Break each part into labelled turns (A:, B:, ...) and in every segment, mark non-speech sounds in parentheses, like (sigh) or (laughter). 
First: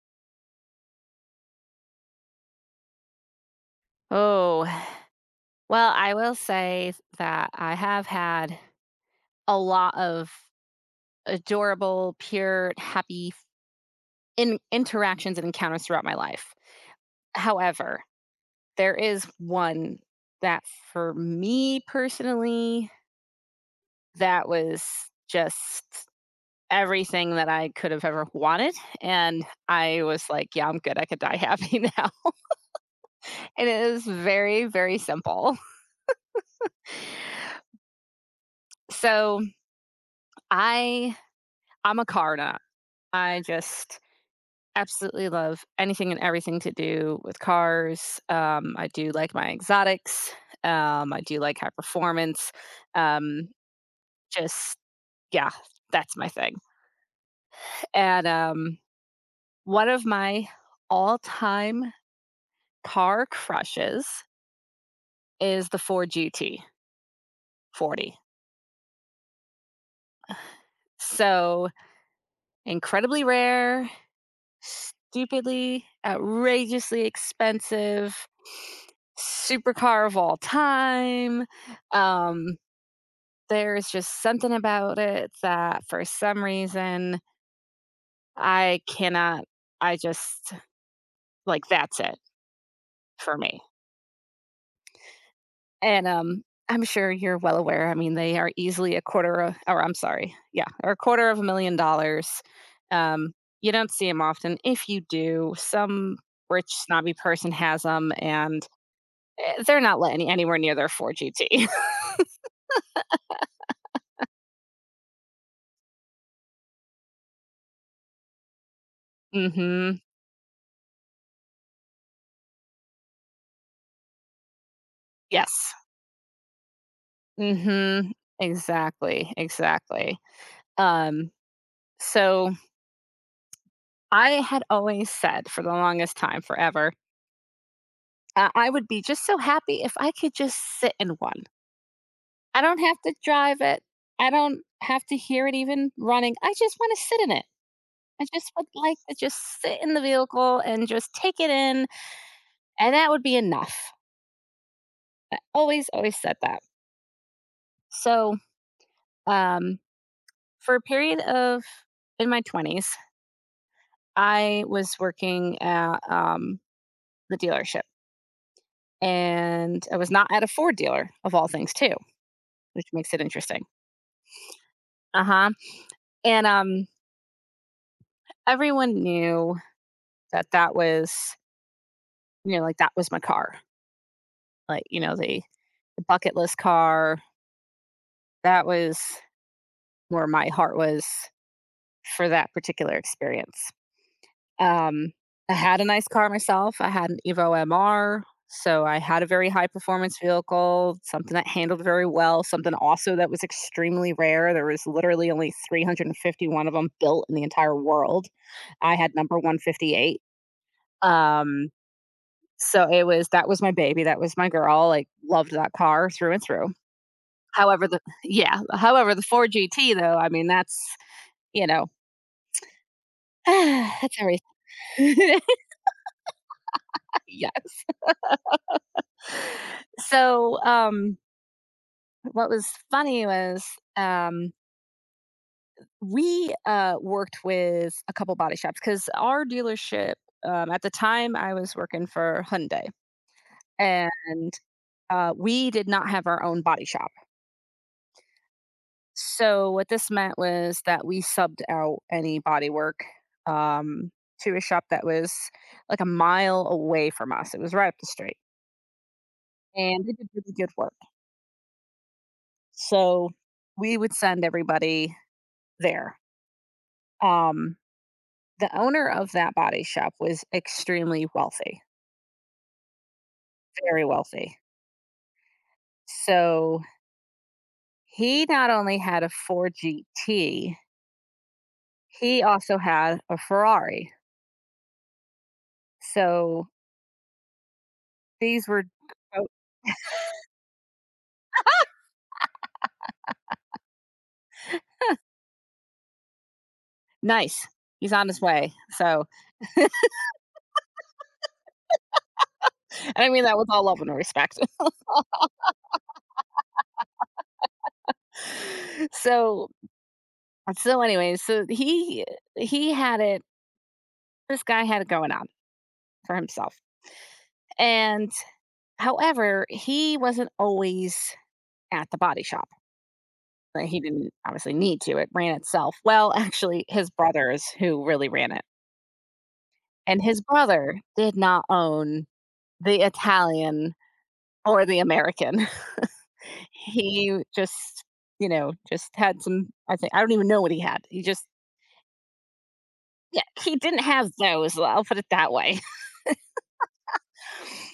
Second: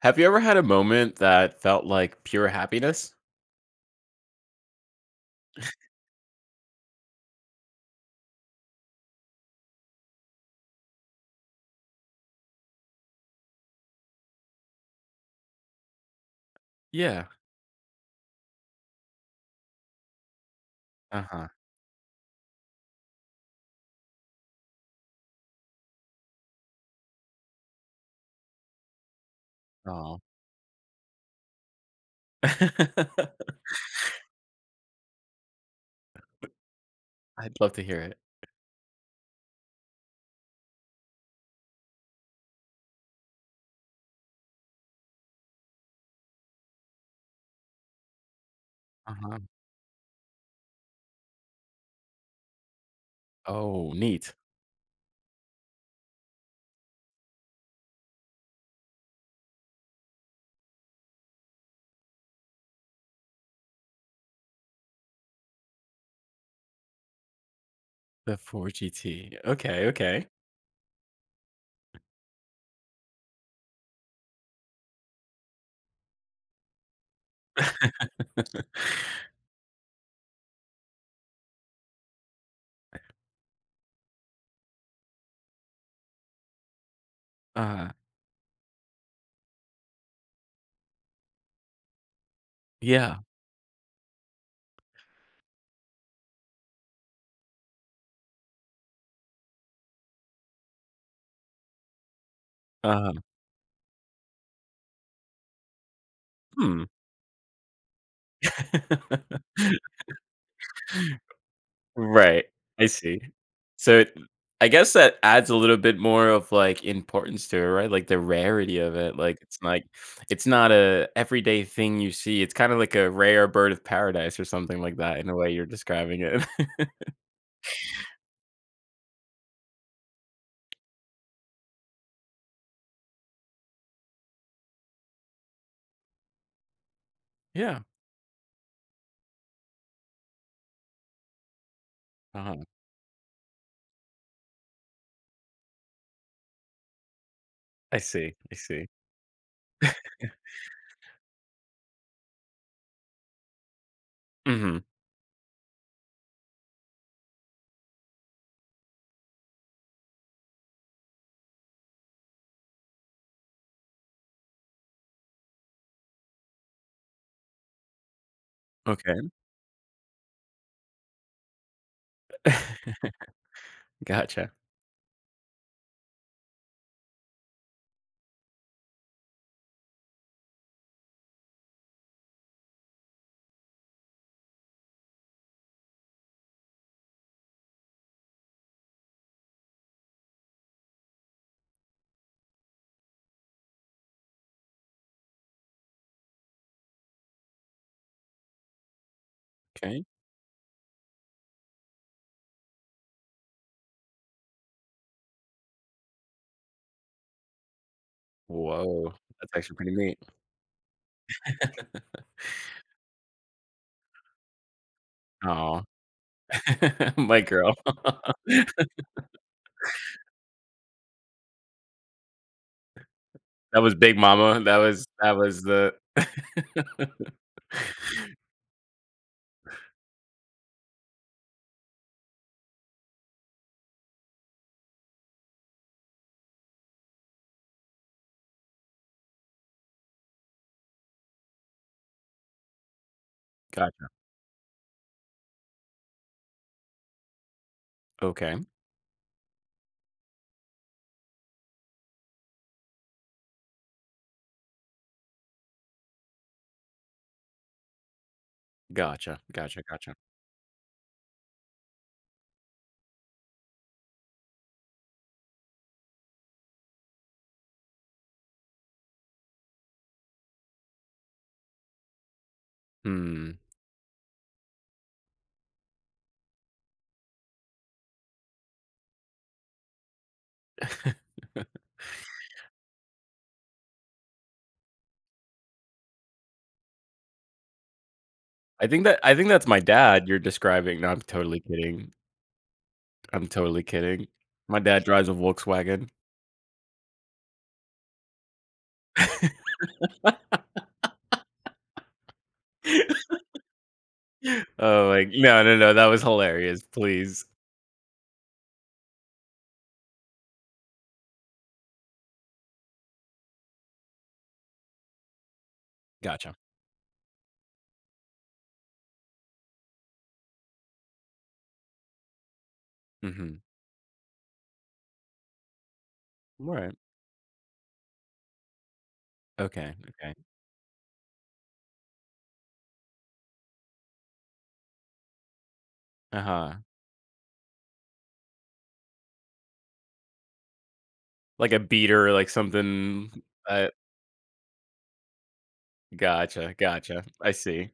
A: Have you ever had a moment that felt like pure happiness?
B: Oh, well, I will say that I have had a lot of adorable, pure, happy interactions and encounters throughout my life.
A: Yeah.
B: However, there is one that for
A: Uh-huh.
B: me personally, that was just everything that I could have ever wanted. And I
A: Oh.
B: was like, yeah, I'm good. I could die happy (laughs) now.
A: (laughs)
B: And it was very, very simple.
A: I'd love to hear it.
B: So I I'm a car nut. I just absolutely love anything and everything to do with cars. I do like
A: Uh-huh.
B: my exotics. I do like high performance. Um,
A: Oh, neat.
B: just, yeah, that's my thing. And one of my all time car crushes is the Ford GT40.
A: The 4 GT. Okay, okay.
B: So incredibly rare, stupidly, outrageously expensive supercar of all time. Um, there's just something about it that for some reason
A: Uh-huh.
B: I cannot, I just like that's it
A: Yeah.
B: for me. And I'm sure you're well aware. I mean, they are easily a quarter, of, or I'm sorry, yeah, or a quarter of $1 million.
A: Uh-huh.
B: Um, you don't see them often. If you do, some rich
A: Hmm.
B: snobby person has them, and
A: (laughs)
B: they're not letting anywhere near their 4 GT.
A: Right. I see. So, it I guess that adds a little bit more of, like, importance to it, right? Like, the rarity of it, like
B: Mhm. (laughs)
A: it's not a everyday thing you see. It's kinda like a rare bird of paradise or something like that in the way you're
B: Yes.
A: describing it. (laughs)
B: Mhm. Exactly, exactly. Um, so I had always said for the longest time, forever,
A: Yeah.
B: I would be just so happy if I could just sit in one. I
A: Uh-huh.
B: don't have to drive it. I don't have to hear it even running. I just wanna sit in it.
A: I
B: I
A: see,
B: just
A: I
B: would
A: see.
B: like to just sit in the vehicle and just take it in, and that would be enough.
A: Mhm,
B: I always, always said that. So, um for a period of in my 20s, I was working at the dealership,
A: okay.
B: and I was not at a Ford dealer of all things too, which
A: (laughs)
B: makes it interesting.
A: Gotcha.
B: Uh-huh. And everyone knew that that was, like, that was my car. Like, the bucket list car, that was where my heart was for that particular experience. Um, I had a nice car myself. I had an Evo MR, so I had a very high
A: Okay.
B: performance vehicle, something that handled very well, something also that was extremely rare. There was literally only 351 of them built in the entire world. I
A: Whoa,
B: had number
A: that's actually pretty neat.
B: 158. Um, so it was that was my baby, that was my girl. Like, loved that
A: Oh,
B: car through and through.
A: (laughs) my girl.
B: However, the
A: (laughs)
B: yeah, however, the 4 GT, though, I mean, that's, you know, (sighs)
A: That was
B: that's
A: Big Mama. That was that
B: everything. (laughs)
A: was the (laughs)
B: Yes. So, what was funny was, um, we, worked with a couple body shops, because our dealership, at the time, I was working for Hyundai,
A: Gotcha.
B: and, we did not have our own body shop.
A: Okay.
B: So what this meant was that we subbed out any body work, um, to a shop that was like a mile away from us. It was right up the street,
A: Gotcha, gotcha,
B: and they
A: gotcha.
B: did really good work. So we would send everybody there. Um, The owner of that body shop was extremely wealthy,
A: Hmm.
B: very wealthy. So he not only had a Ford GT, he also had a Ferrari. So these were,
A: I think
B: quote,
A: that's my dad you're describing. No, I'm totally kidding. I'm totally kidding. My dad drives a Volkswagen.
B: nice. He's on his way. So, and I
A: (laughs)
B: mean that with all love and respect.
A: Oh, like no, that was hilarious, please.
B: (laughs) so, so anyway, so he had it. This guy had it going on for
A: Gotcha.
B: himself. And however, he wasn't always at the body shop.
A: Mhm.
B: But he didn't obviously need to, it ran itself. Well, actually,
A: Right.
B: his brother is who really ran it,
A: Okay,
B: and
A: okay.
B: his brother did not own the Italian or the American. (laughs)
A: Uh-huh.
B: He just, just had some, I think, I don't even know what he had. He just,
A: Like a beater, like something
B: yeah, he
A: uh,
B: didn't have those, well, I'll put it that way. (laughs)
A: gotcha, I see.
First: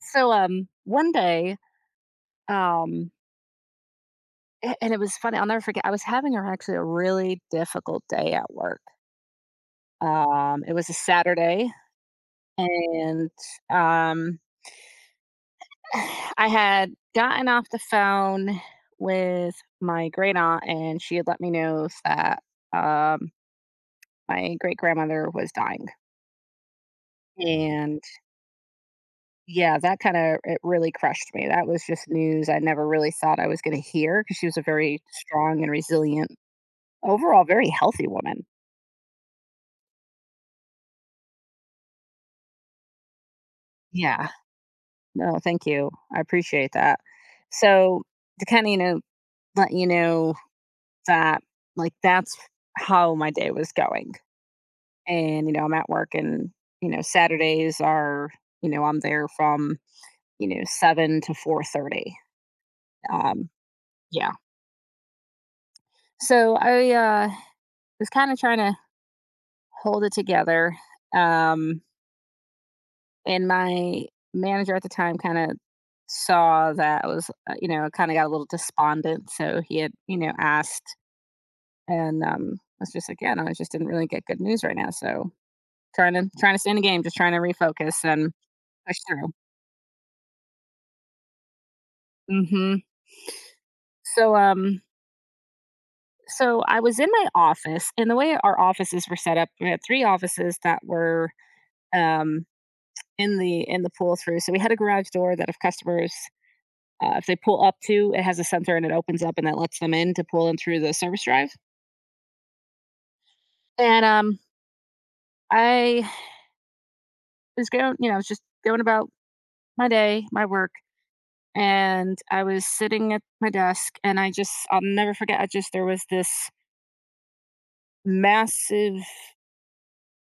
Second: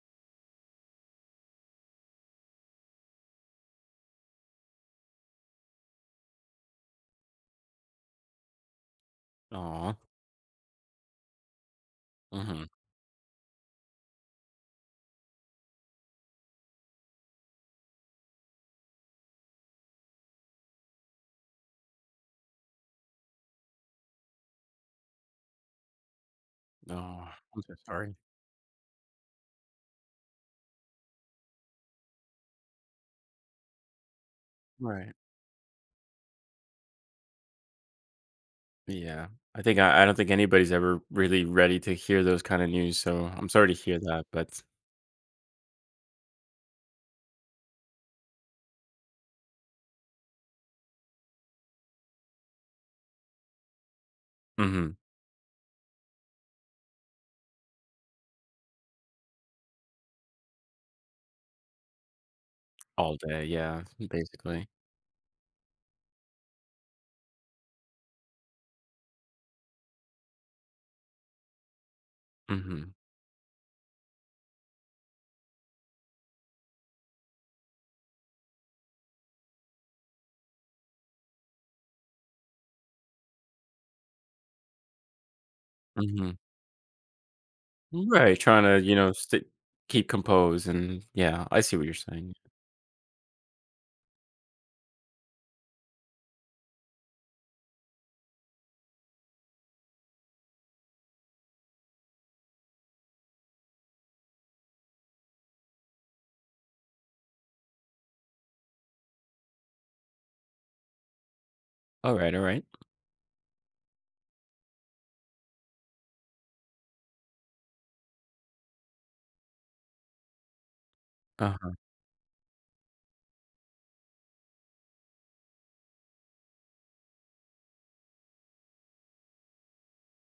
B: So, one day, um a and it was funny, I'll never forget, I was having a actually a really difficult day at work.
A: Aw,
B: It was a Saturday,
A: mhm.
B: and, um I had gotten off the phone with my great aunt, and she had let me know that, um, my great grandmother was dying.
A: Oh, I'm so
B: And
A: sorry.
B: yeah, that kind of it really crushed me. That was just news I never really thought I was going to hear, because she was a very
A: Right.
B: strong and resilient, overall very healthy woman.
A: Yeah. I don't think anybody's ever really ready to hear those kinda news, so I'm sorry to hear that,
B: Yeah.
A: but
B: No, thank you. I appreciate that. So, to kind of, let you know that, like, that's how my day was going,
A: mhm.
B: and, I'm at work, and, Saturdays are, I'm there from, 7 to 4:30,
A: All day,
B: um
A: yeah,
B: yeah,
A: basically.
B: so I, was kind of trying to hold it together, um
A: Mhm,
B: and my manager at the time kind of saw that I was, kind of got a little despondent, so he had, asked, and, I was just like, yeah, no, I just didn't really get good news right now, so trying to
A: mhm.
B: trying to stay in the game, just trying to refocus and
A: Right, trying to, you
B: push
A: know,
B: through.
A: st keep composed and yeah, I see what you're saying.
B: Mm-hmm. So um so I was in my office, and the way our offices were set up, we had three offices that were um in the pull through. So we had a garage door that, if customers, if they pull up to, it has a sensor and it opens up and that lets them in to pull in through the service drive.
A: Alright, alright.
B: And I was going, I was just going about my day, my work,
A: Uh-huh.
B: and I was sitting at my desk, and I'll never forget, I just there was this massive,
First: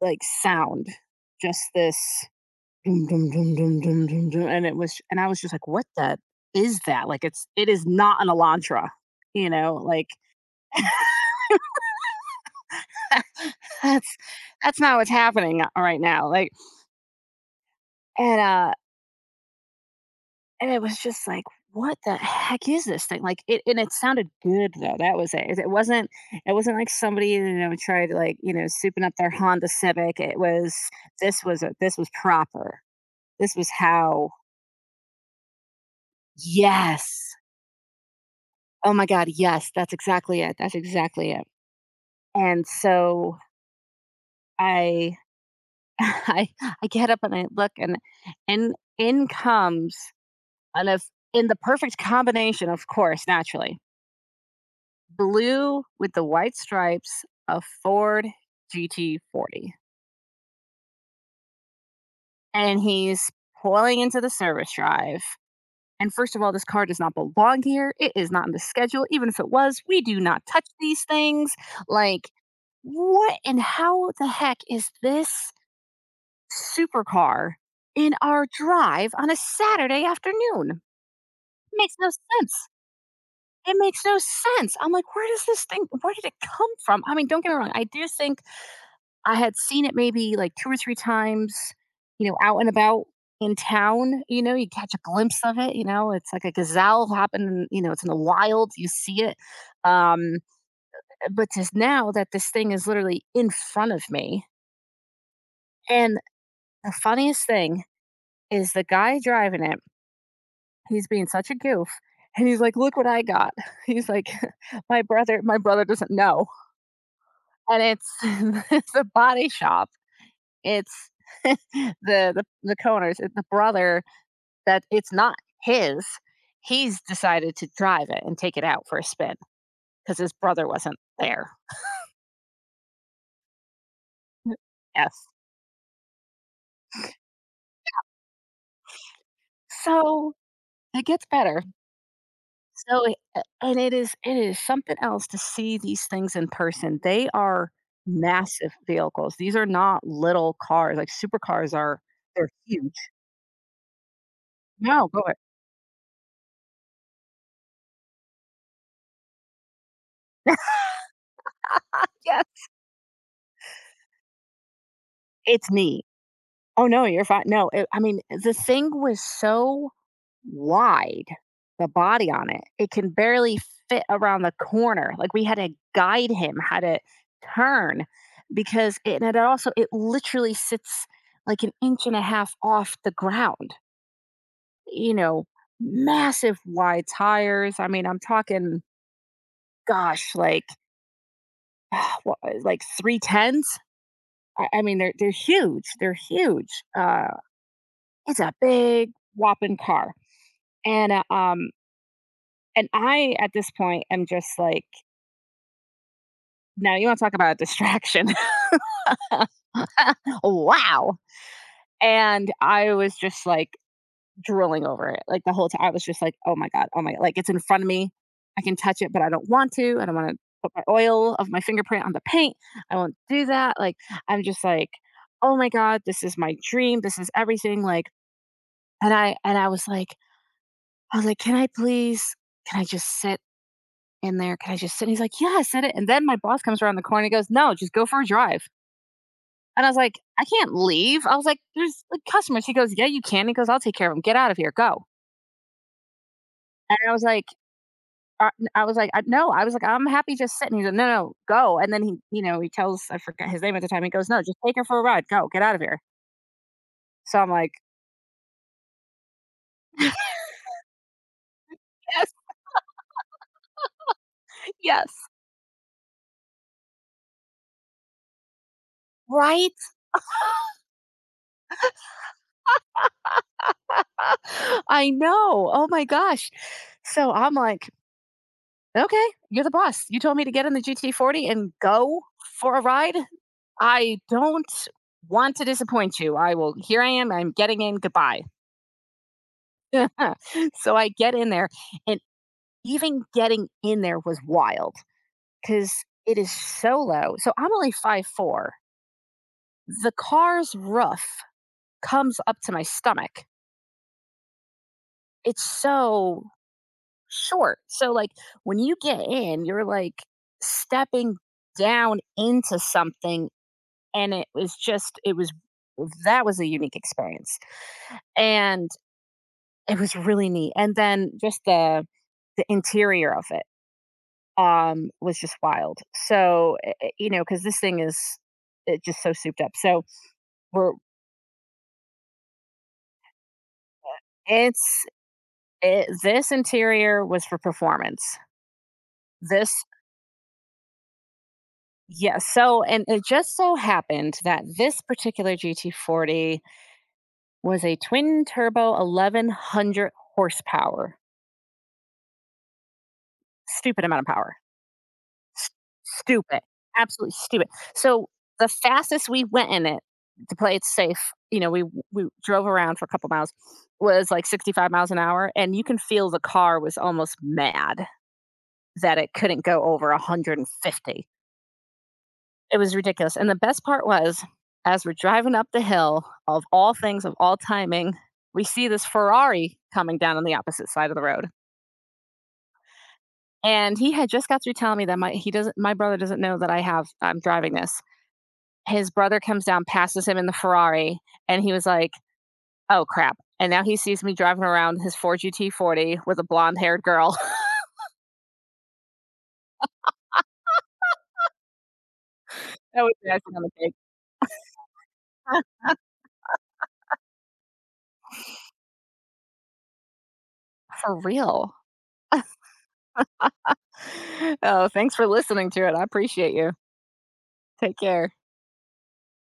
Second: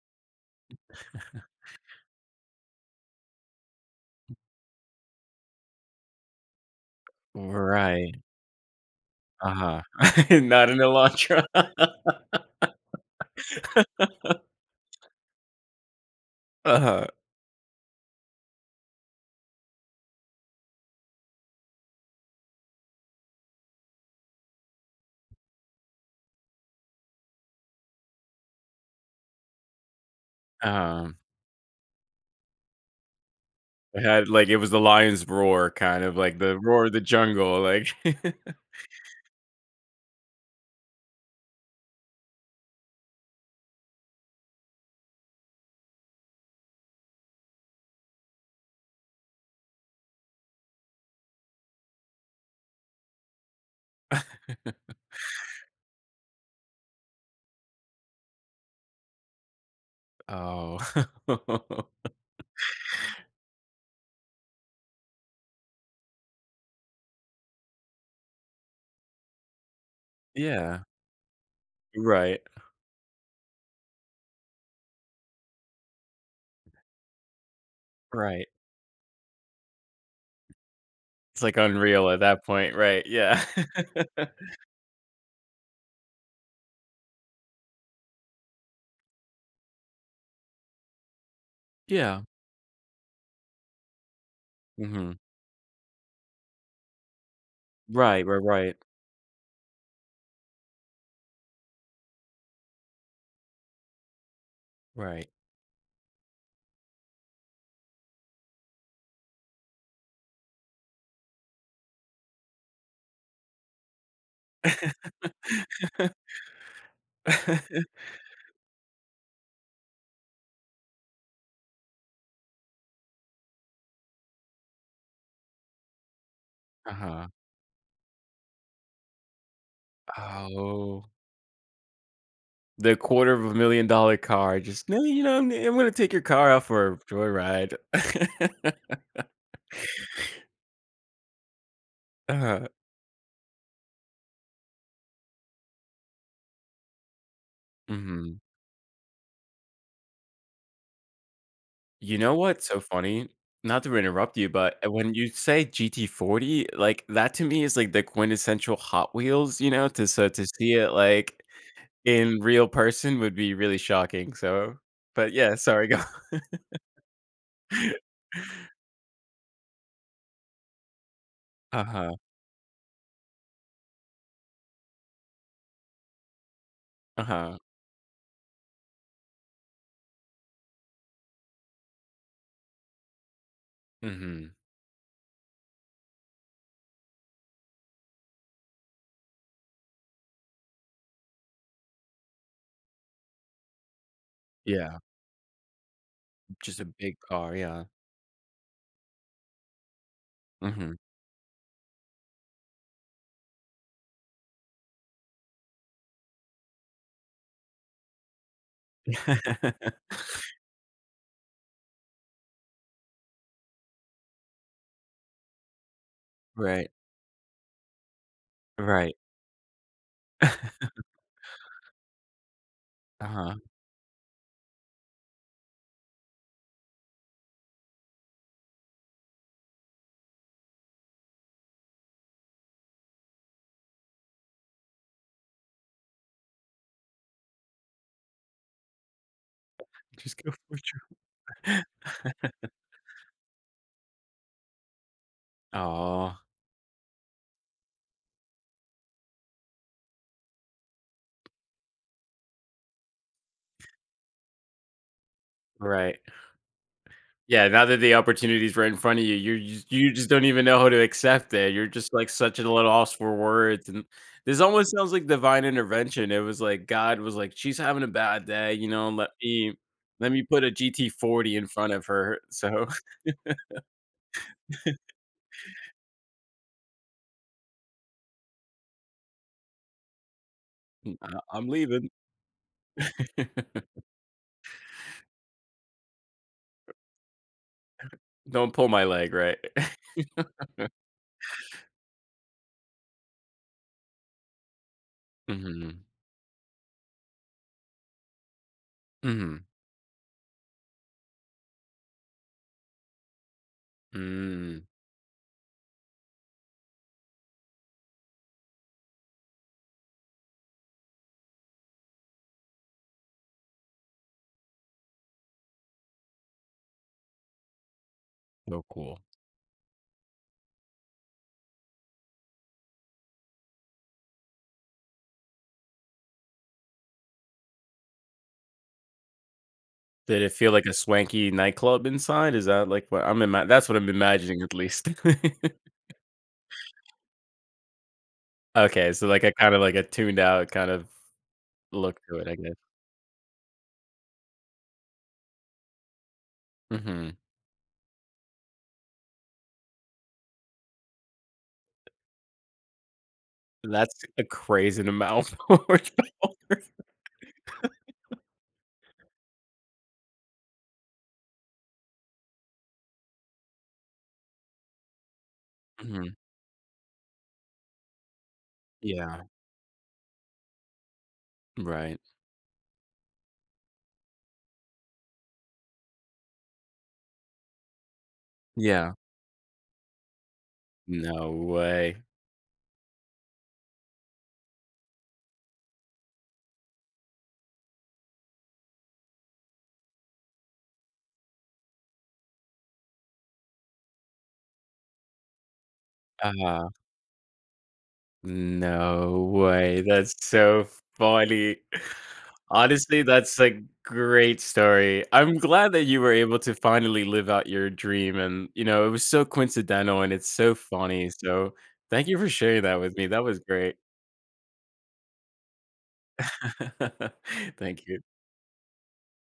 B: like, sound, just this doom, doom, doom, doom, doom, doom, doom, and it was and I was just like, "What the is that?" Like, it is
A: Right.
B: not an Elantra, you know?
A: Uh-huh.
B: Like,
A: (laughs) Not an Elantra. (laughs)
B: (laughs) that's that's not what's happening, right now, like,
A: Uh-huh,
B: and, uh, and it was just like, "What the heck is this thing?" Like, it sounded good, though, that was it. It wasn't like somebody, tried, like, souping up their Honda Civic, it was
A: um.
B: this was a this was proper. This was
A: It had
B: how
A: like it was the lion's roar, kind of like the roar of the
B: Yes.
A: jungle, like (laughs)
B: Oh my god, yes, that's exactly it, that's exactly it. And so I (laughs) I get up and I look, and in comes, and if in the perfect combination, of course, naturally, blue with the white stripes, a Ford GT40.
A: Oh. (laughs)
B: And he's pulling into the service drive. And first of all, this car does not belong here. It is not in the schedule. Even if it was, we do not touch
A: Yeah.
B: these things. Like,
A: Right,
B: What and how the heck is this supercar in our
A: right.
B: drive on a Saturday afternoon?
A: It's like
B: Makes no
A: unreal at that
B: sense.
A: point, right, yeah.
B: It
A: (laughs)
B: makes no sense. I'm like, where does this thing, where did it come from? I mean, don't get me wrong. I do think I had seen it maybe like two or three times,
A: Yeah.
B: out and about in town. You catch a
A: Mhm.
B: glimpse of it, it's like a gazelle hopping, it's in the
A: Right, right,
B: wild.
A: right,
B: You see it. Um, but just now that this thing is literally in front of me.
A: right.
B: And the funniest thing is the guy driving it, he's being such a goof, and he's like, "Look what I got." (laughs) He's like, (laughs) "My brother doesn't know." And
A: (laughs)
B: it's (laughs) it's a body shop. It's (laughs) the the Coners, it's the brother that it's not his. He's
A: Uh-huh.
B: decided to drive it and take it out for a spin because his brother wasn't
A: Oh,
B: there.
A: the quarter of a million dollar
B: (laughs)
A: car, just, "No, you
B: Yes.
A: know, I'm gonna take your car out for a joyride." (laughs)
B: So, it gets better.
A: Uh-huh,
B: So it a and it is something else to see these things in person. They are
A: mhm.
B: massive vehicles. These are not little cars, like, supercars are
A: You know
B: they're
A: what's so
B: huge.
A: funny? Not to interrupt you, but
B: No,
A: when
B: go
A: you
B: ahead.
A: say GT40, like, that to me is, like, the quintessential Hot Wheels, you know, to so to see it, like, in
B: Yes,
A: real person would be really shocking, so but yeah,
B: it's
A: sorry, go
B: neat. Oh, no, you're fine. No, it I mean,
A: (laughs)
B: the thing was so wide, the
A: Uh-huh,
B: body on it, it can barely fit around the corner. Like, we had to guide him how to
A: uh-huh,
B: turn, because it and it also it literally sits like an inch and a half off the ground.
A: mhm,
B: you know, massive wide tires. I mean, I'm talking, gosh, like, (sighs) wha- like three tens. I mean,
A: yeah,
B: they're huge. They're huge.
A: just a big
B: Uh,
A: car, yeah,
B: it's a big whopping car,
A: mhm.
B: and, and I at this point am just like, now you want to talk about a distraction? (laughs)
A: (laughs)
B: Wow. And I was just like, drooling over it, like, the whole time. I was just like,
A: Right,
B: oh my" god, like, it's in front of me. I can touch it,
A: right.
B: but I don't want to. I don't wanna put my
A: (laughs)
B: oil of my fingerprint on the paint. I won't do
A: Uh-huh,
B: that, like, I'm just like, "Oh my god, this is my dream. This is everything," like, and I was like, "Can I please, can I just sit in there? Can I just sit?" And he's like, "Yeah, sit it." And then my boss comes around the corner and goes, "No, just go for a drive." And I was like,
A: just
B: "I
A: go
B: can't
A: for
B: leave." I was like,
A: it.
B: "There's,
A: (laughs)
B: like, customers." He goes, "Yeah, you can." He goes, "I'll take care of them. Get out of here. Go."
A: Oh
B: And I was like, "I no," I was like, "I'm happy just sitting." He's like, "No, no, go." And then he, he tells, I forget his name at the time. He goes, "No, just take her for a ride. Go, get out of here."
A: right.
B: So I'm
A: Yeah,
B: like,
A: now that the opportunities right in front of you, you're you just
B: (laughs)
A: don't even know how to accept it. You're just, like,
B: yes,
A: such at a loss for words, and this almost sounds like
B: yes.
A: divine intervention. It was like God was like, "She's having a bad day, you know, let
B: Right?
A: me let me put a GT40 in front of her, so
B: (laughs) I know. Oh my gosh. So I'm like, "Okay, you're the boss. You told me to get in the
A: (laughs)
B: GT40
A: I'm
B: and
A: leaving.
B: go for a ride.
A: (laughs)
B: I don't want to disappoint you. I will Here I am. I'm getting in. Goodbye."
A: Don't pull my leg," right? (laughs)
B: (laughs) So I get in there, and even getting in there was wild, because
A: Mhm.
B: it is so low. So I'm only 5'4".
A: Mhm.
B: The car's roof comes up to my stomach.
A: Mm.
B: It's so short. So, like, when you get in, you're like stepping down into something, and it was just it was that was a unique experience,
A: So
B: and
A: cool.
B: it was really neat. And then, just the interior of it, was just wild, so because this thing is, it just so souped up so
A: Did it feel like
B: we're
A: a swanky nightclub inside? Is that, like, what I'm ima that's what I'm imagining at
B: It's
A: least. (laughs)
B: it this interior was for performance.
A: Okay, so like a kind of
B: This
A: like a tuned out kind of look to
B: Yes,
A: it, I guess.
B: so, and it just so happened that this particular GT40
A: Mhm.
B: was a twin turbo 1100 horsepower. Stupid
A: That's
B: amount of
A: a
B: power.
A: crazy amount (laughs)
B: S
A: for it
B: Stupid.
A: though.
B: Absolutely stupid. So, the fastest we went in it, to play it safe, we drove around for a couple miles, was like 65 miles an hour, and you can feel
A: Mhm.
B: the car was almost mad that it
A: Yeah,
B: couldn't go over 150.
A: right.
B: It was ridiculous. And the best part was, as we're driving up the hill, of all things, of all timing, we see this
A: Yeah.
B: Ferrari coming down on the opposite side of the road.
A: No way.
B: And he had just got through telling me that my he doesn't my brother doesn't know that I'm driving this. His brother comes down, passes him in the Ferrari, and he was like, "Oh crap!" And now he sees me driving around his Ford GT40 with a
A: Uh,
B: blonde-haired girl.
A: no way. That's so funny.
B: (laughs) That was
A: Honestly,
B: the icing
A: that's
B: on the
A: a
B: cake.
A: great story. I'm
B: (laughs)
A: glad that you were able to finally live out your dream and, you know, it was so coincidental and it's so
B: For
A: funny.
B: real.
A: So, thank you for sharing that with me. That was great.
B: Oh, thanks for listening to it. I appreciate you.
A: (laughs)
B: Take
A: Thank
B: care.
A: you.